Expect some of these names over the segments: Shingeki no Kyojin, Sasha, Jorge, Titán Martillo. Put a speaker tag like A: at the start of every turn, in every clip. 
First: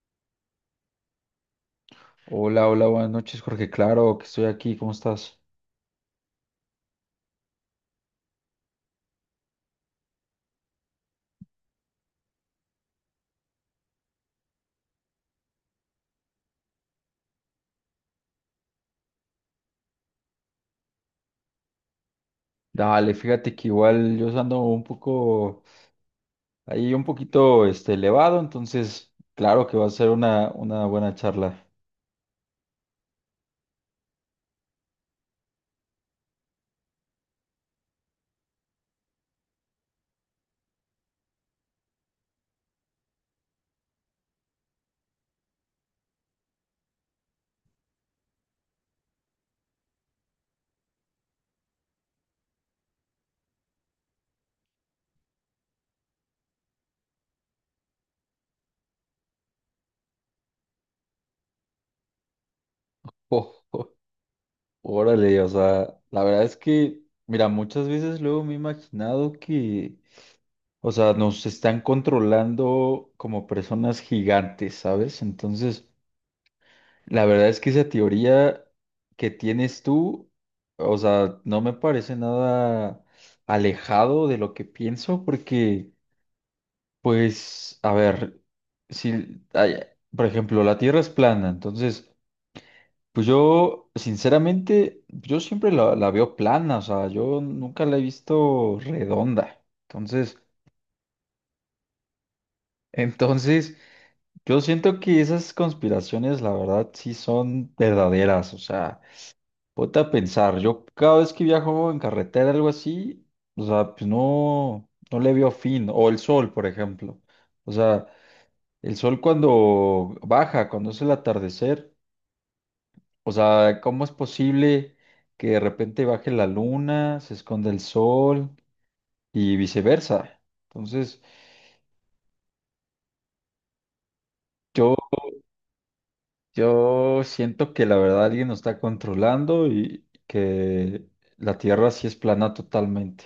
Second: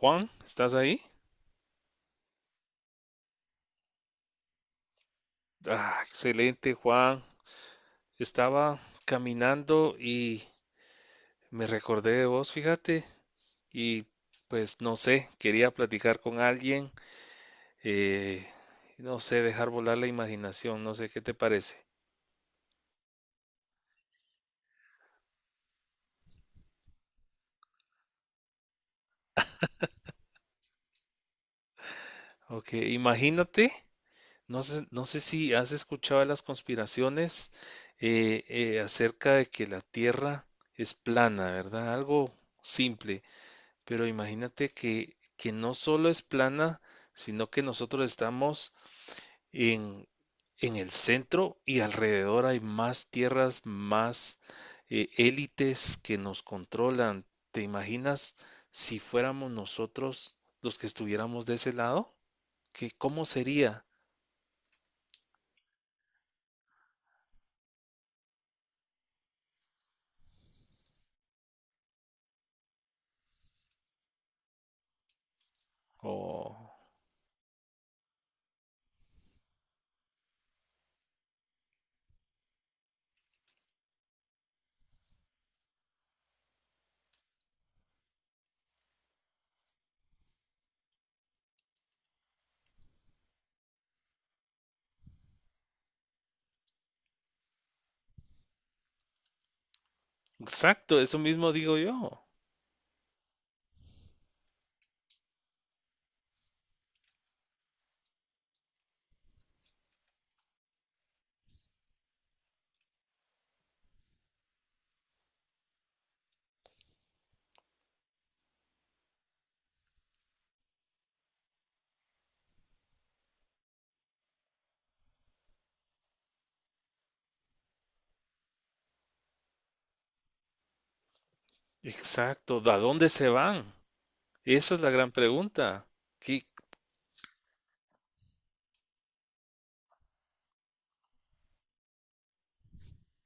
A: Juan, ¿estás ahí?
B: Hola, hola, buenas noches, Jorge. Claro que estoy aquí, ¿cómo estás?
A: Ah, excelente, Juan. Estaba caminando y me recordé de vos, fíjate, y pues no sé, quería platicar con alguien, eh, no sé, dejar volar la imaginación, no sé qué te parece.
B: Dale, fíjate que igual yo ando un poco, ahí un poquito elevado, entonces claro que va a ser una buena charla.
A: Ok, imagínate, no sé si has escuchado de las conspiraciones acerca de que la Tierra es plana, ¿verdad? Algo simple. Pero imagínate que no solo es plana, sino que nosotros estamos en, en el centro y alrededor hay más tierras, más élites que nos controlan. ¿Te imaginas si fuéramos nosotros los que estuviéramos de ese lado? ¿Qué, cómo sería?
B: Órale, o sea, la verdad es que, mira, muchas veces luego me he imaginado que, o sea, nos están controlando como personas gigantes, ¿sabes? Entonces...
A: Oh,
B: La verdad es que esa teoría que tienes tú, o sea, no me parece nada alejado de lo que pienso, porque, pues, a ver, si, ay, por ejemplo, la Tierra es plana, entonces, pues yo, sinceramente, yo siempre la veo plana, o sea, yo nunca la he visto redonda. Entonces,
A: exacto, eso mismo digo yo.
B: entonces, yo siento que esas conspiraciones, la verdad, sí son verdaderas, o sea. Ponte a pensar, yo cada vez que viajo en carretera, algo así, o sea, pues no, no le veo fin. O el sol, por ejemplo. O sea, el sol cuando baja, cuando es el atardecer, o sea, ¿cómo es posible que de repente baje la luna, se esconda el sol y viceversa? Entonces,
A: Exacto, ¿a dónde se van? Esa es la gran pregunta. ¿Qué,
B: yo siento que la verdad alguien nos está controlando y que la Tierra sí es plana totalmente.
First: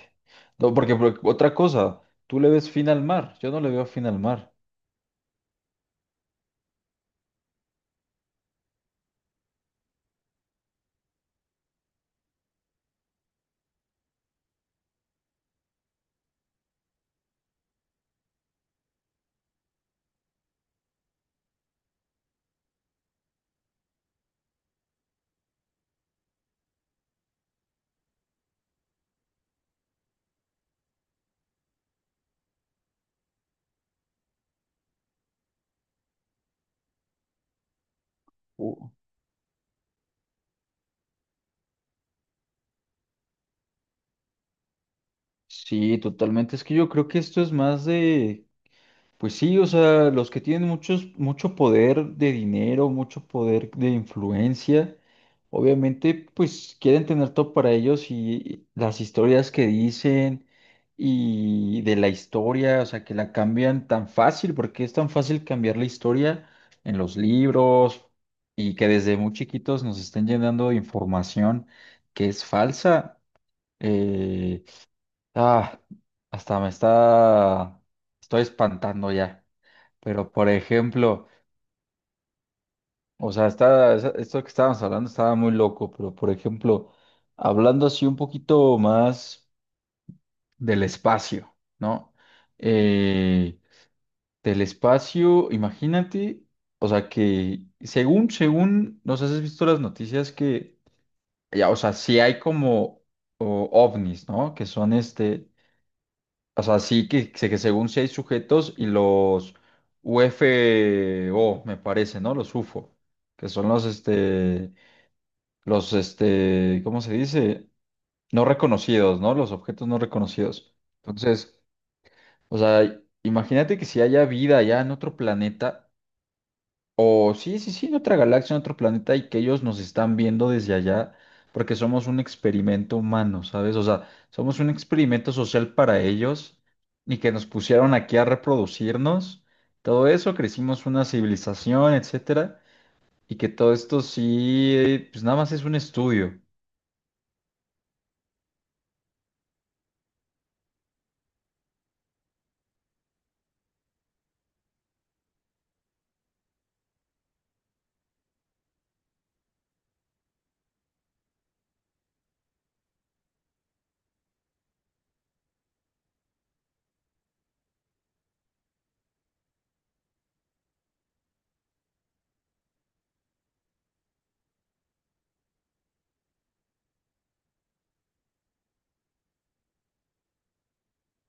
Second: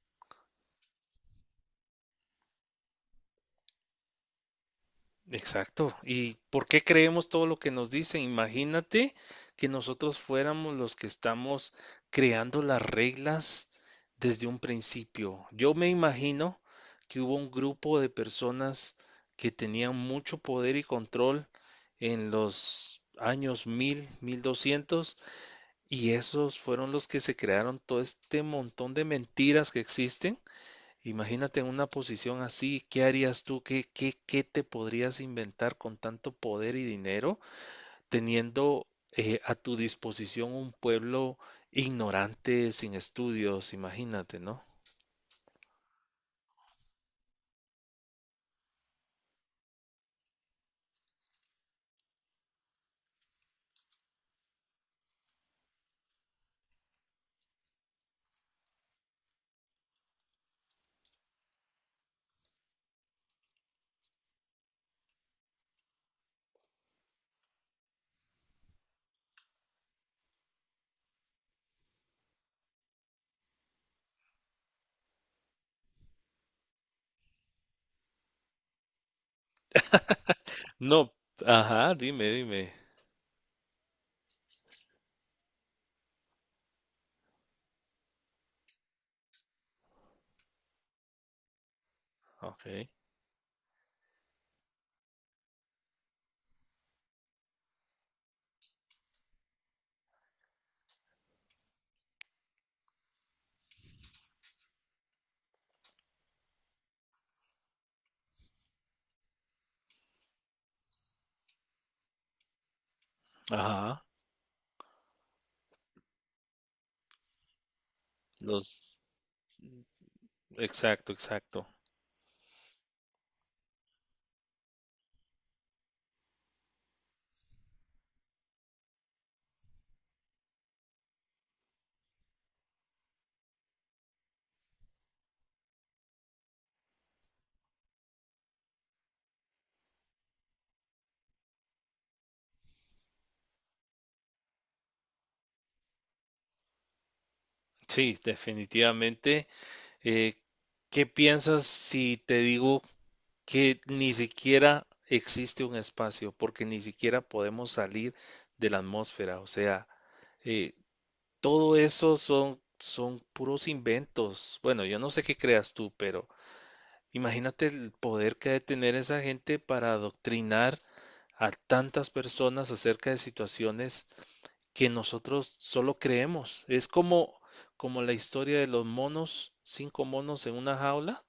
B: No, porque, otra cosa, tú le ves fin al mar, yo no le veo fin al mar.
A: Exacto. ¿Y por qué creemos todo lo que nos dicen? Imagínate que nosotros fuéramos los que estamos creando las reglas desde un principio. Yo me imagino que hubo un grupo de personas que tenían mucho poder y control en los años 1000, 1200, y esos fueron los que se crearon todo este montón de mentiras que existen. Imagínate en una posición así, ¿qué harías tú? ¿Qué te podrías inventar con tanto poder y dinero, teniendo
B: Uh,
A: a tu disposición un pueblo ignorante, sin estudios? Imagínate, ¿no?
B: sí, totalmente. Es que yo creo que esto es más de... Pues sí, o sea, los que tienen mucho poder de dinero, mucho poder de influencia, obviamente pues quieren tener todo para ellos y las historias que dicen y de la historia, o sea, que la cambian tan fácil, porque es tan fácil cambiar la historia en los libros y que desde muy chiquitos nos estén llenando de información que es falsa. Eh, ah, hasta estoy espantando ya. Pero, por
A: No,
B: ejemplo,
A: ajá, dime, dime.
B: o sea, esto que estábamos hablando estaba muy loco, pero, por ejemplo, hablando así un poquito más del espacio, ¿no?
A: Ok,
B: Eh, del espacio, imagínate, o sea, que según, no sé si has visto las noticias que, ya, o sea, sí hay como ovnis, ¿no? Que son este, o sea, sí que según si hay sujetos y los UFO, me parece, ¿no? Los U F O, que son los,
A: ajá,
B: este, los, este, ¿cómo se dice? No
A: los,
B: reconocidos, ¿no? Los objetos no reconocidos.
A: exacto,
B: Entonces,
A: exacto.
B: o sea, imagínate que si haya vida allá en otro planeta, o sí, en otra galaxia, en otro planeta y que ellos nos están viendo desde allá porque somos un experimento humano, ¿sabes? O sea, somos un experimento social para ellos y que nos pusieron aquí a reproducirnos. Todo eso, crecimos una civilización, etcétera, y que todo esto sí, pues nada más es un estudio.
A: Sí, definitivamente. Eh, ¿Qué piensas si te digo que ni siquiera existe un espacio, porque ni siquiera podemos salir de la atmósfera? O sea, eh, todo eso son puros inventos. Bueno, yo no sé qué creas tú, pero imagínate el poder que ha de tener esa gente para adoctrinar a tantas personas acerca de situaciones que nosotros solo creemos. Es como, como la historia de los monos, cinco monos en una jaula,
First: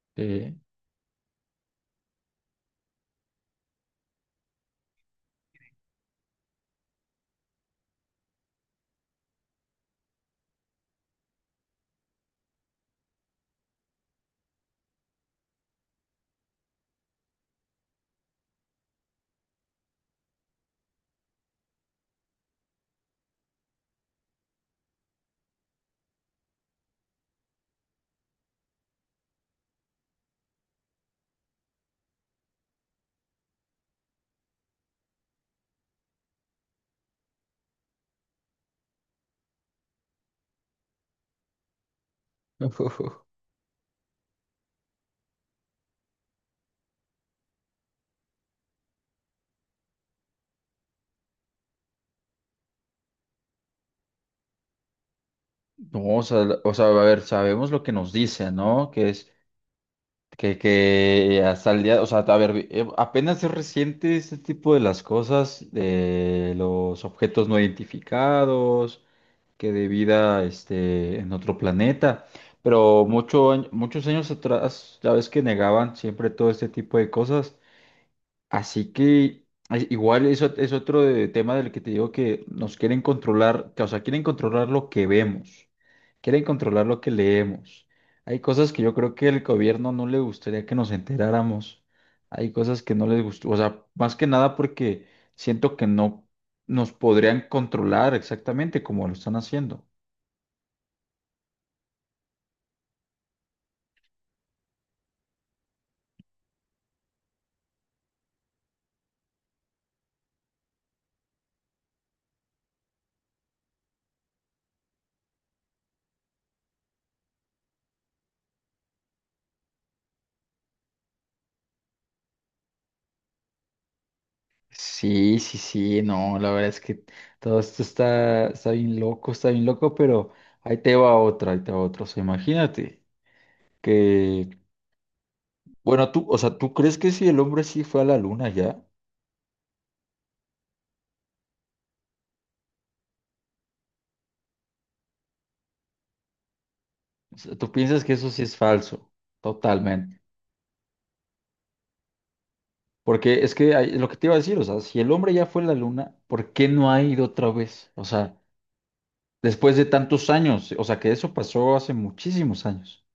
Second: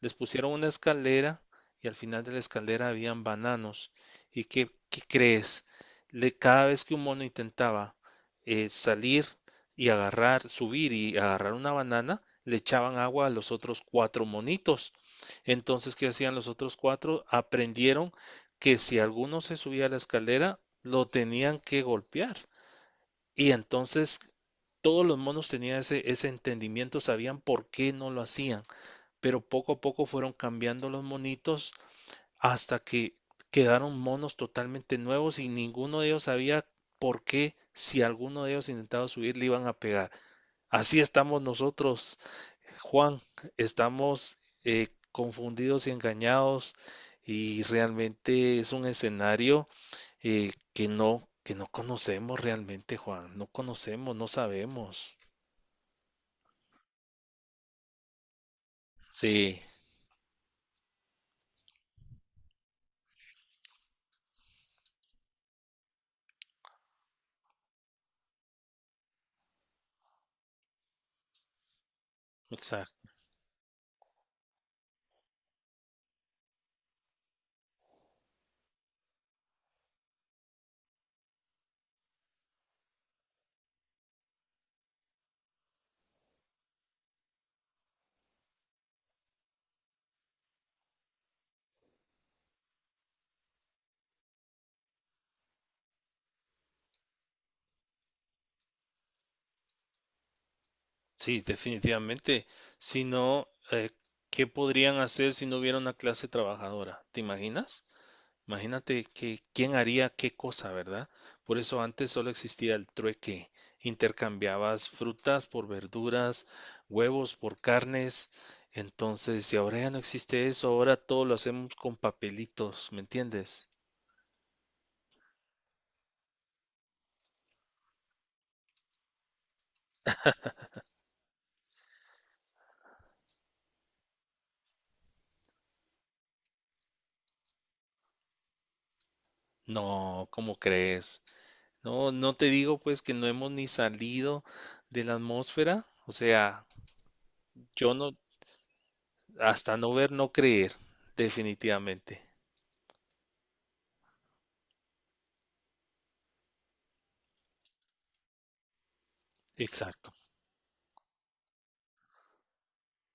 A: les pusieron
B: Sí.
A: una escalera y al final de la escalera habían bananos. ¿Y qué crees? Cada vez que un mono intentaba salir y agarrar, subir y agarrar una banana, le echaban agua a los otros cuatro monitos. Entonces, ¿qué hacían los otros cuatro? Aprendieron que si alguno se subía a la escalera, lo tenían que golpear. Y entonces todos los monos tenían ese entendimiento, sabían por qué no lo hacían, pero poco a poco fueron cambiando los monitos hasta que quedaron monos totalmente nuevos y ninguno de ellos sabía por qué si alguno de ellos intentaba subir le iban a pegar. Así estamos nosotros, Juan, estamos confundidos y engañados, y realmente es un escenario que no conocemos realmente, Juan, no conocemos, no sabemos.
B: No, o sea, o sea, a ver, sabemos lo que nos dice, ¿no? Que es...
A: Sí,
B: Que hasta el día, o sea, a ver, apenas es reciente este tipo de las cosas, de los objetos no identificados, que de vida este, en otro planeta, pero
A: exacto.
B: muchos años atrás, ya ves que negaban siempre todo este tipo de cosas. Así que ay, igual eso es tema del que te digo que nos quieren controlar, que, o sea, quieren controlar lo que vemos, quieren controlar lo que leemos. Hay cosas que yo creo que el gobierno no le gustaría que nos enteráramos. Hay cosas que no les gustó, o sea, más que nada porque siento que no nos podrían controlar exactamente como lo están haciendo.
A: Sí, definitivamente. Si no, ¿qué podrían hacer si no hubiera una clase trabajadora? ¿Te imaginas? Imagínate que quién haría qué cosa, ¿verdad? Por eso antes solo existía el trueque. Intercambiabas frutas por verduras, huevos por carnes. Entonces, si ahora ya no existe eso, ahora todo lo hacemos con papelitos, ¿me entiendes?
B: Sí, no, la verdad es que todo esto está bien loco, pero ahí te va otra. O sea, imagínate que, bueno, tú, o sea, ¿tú crees que si el hombre sí fue a la luna ya?
A: No, ¿cómo crees? No, no te digo pues que no hemos ni salido de la atmósfera. O sea,
B: O sea, tú
A: yo
B: piensas que
A: no.
B: eso sí es falso,
A: Hasta no ver,
B: totalmente.
A: no creer, definitivamente.
B: Porque es que lo que te iba a decir, o sea, si el hombre ya fue a la luna, ¿por qué no ha ido otra vez? O sea, después de
A: Exacto.
B: tantos años, o sea, que eso pasó hace muchísimos años.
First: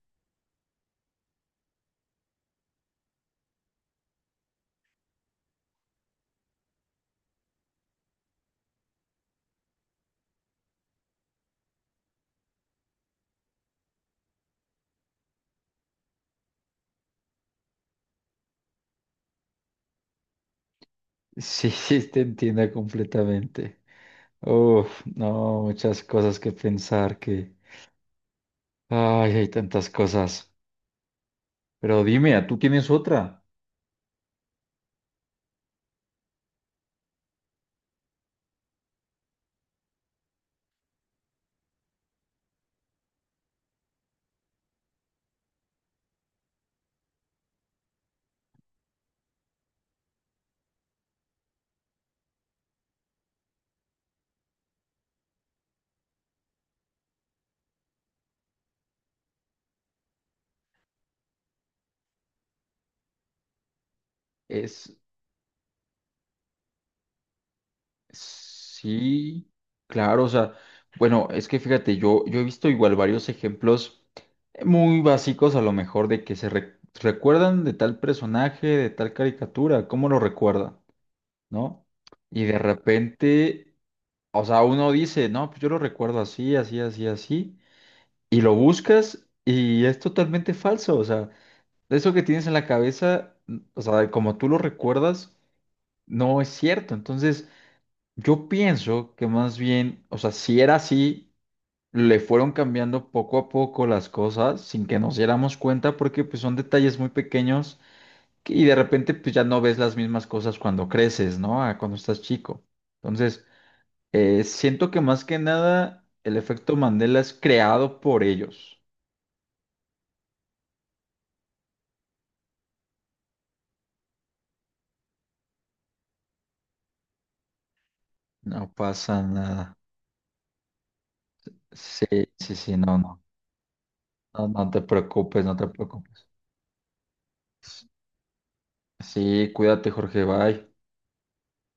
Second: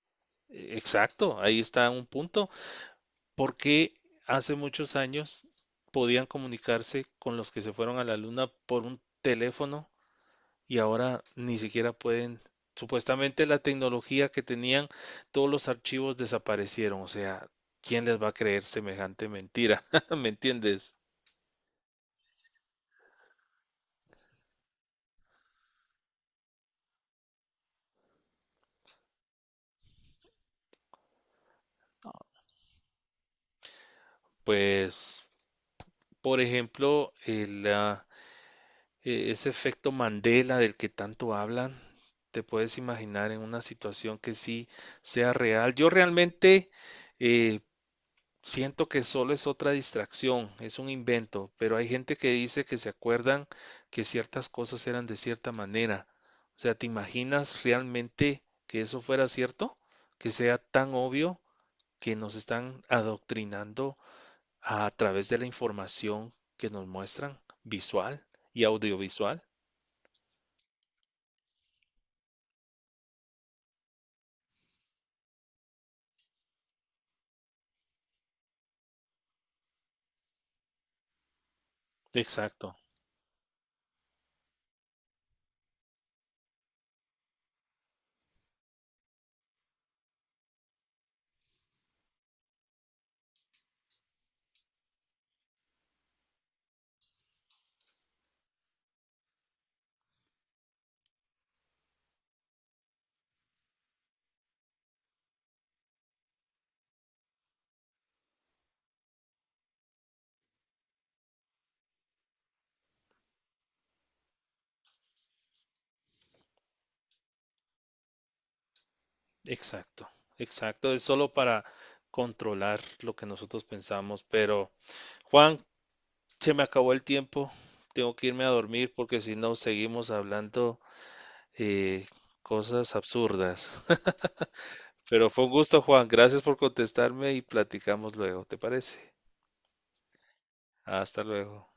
A: Exacto, ahí está un punto. Porque hace muchos años podían comunicarse con los que se fueron a la luna por un teléfono, y ahora ni siquiera pueden. Supuestamente la tecnología que tenían, todos los archivos desaparecieron. O sea, ¿quién les va a creer semejante mentira? ¿Me entiendes?
B: Sí, sí, te entiendo completamente. Uf, no, muchas cosas que pensar, que... Ay, hay tantas cosas. Pero dime, ¿tú tienes otra?
A: Pues, por ejemplo, ese efecto Mandela del que tanto hablan, te puedes imaginar en una situación que sí sea real. Yo realmente eh, siento que solo es otra distracción, es un invento, pero hay gente que dice que se acuerdan que ciertas cosas eran de cierta manera. O sea, ¿te imaginas realmente que eso fuera cierto? Que sea tan obvio que nos están adoctrinando a
B: Es...
A: través de la información que nos muestran visual y audiovisual.
B: Sí, claro, o sea, bueno, es que fíjate, yo he visto igual varios ejemplos muy básicos a lo mejor de que recuerdan de tal personaje, de tal caricatura, ¿cómo lo recuerdan? ¿No? Y de
A: Exacto,
B: repente, o sea, uno dice, no, pues yo lo recuerdo así. Y lo buscas y es totalmente falso. O sea, eso que tienes en la cabeza, o sea, como tú lo recuerdas, no es cierto. Entonces, yo pienso que más bien, o sea, si era así, le fueron cambiando poco a poco las cosas sin que nos diéramos cuenta porque pues son detalles muy pequeños y de repente pues ya no ves las mismas cosas cuando creces, ¿no? A cuando estás chico. Entonces, siento que más que nada el efecto Mandela es creado por ellos.
A: exacto, exacto. Es solo para controlar lo que nosotros pensamos. Pero, Juan, se me acabó el tiempo. Tengo que irme a
B: No
A: dormir porque
B: pasa
A: si no,
B: nada.
A: seguimos hablando eh,
B: Sí, sí, sí,
A: cosas
B: no, no,
A: absurdas.
B: no, no te
A: Pero fue
B: preocupes,
A: un
B: no te
A: gusto, Juan.
B: preocupes.
A: Gracias por contestarme y platicamos luego, ¿te parece?
B: Sí, cuídate, Jorge, bye.
A: Hasta luego.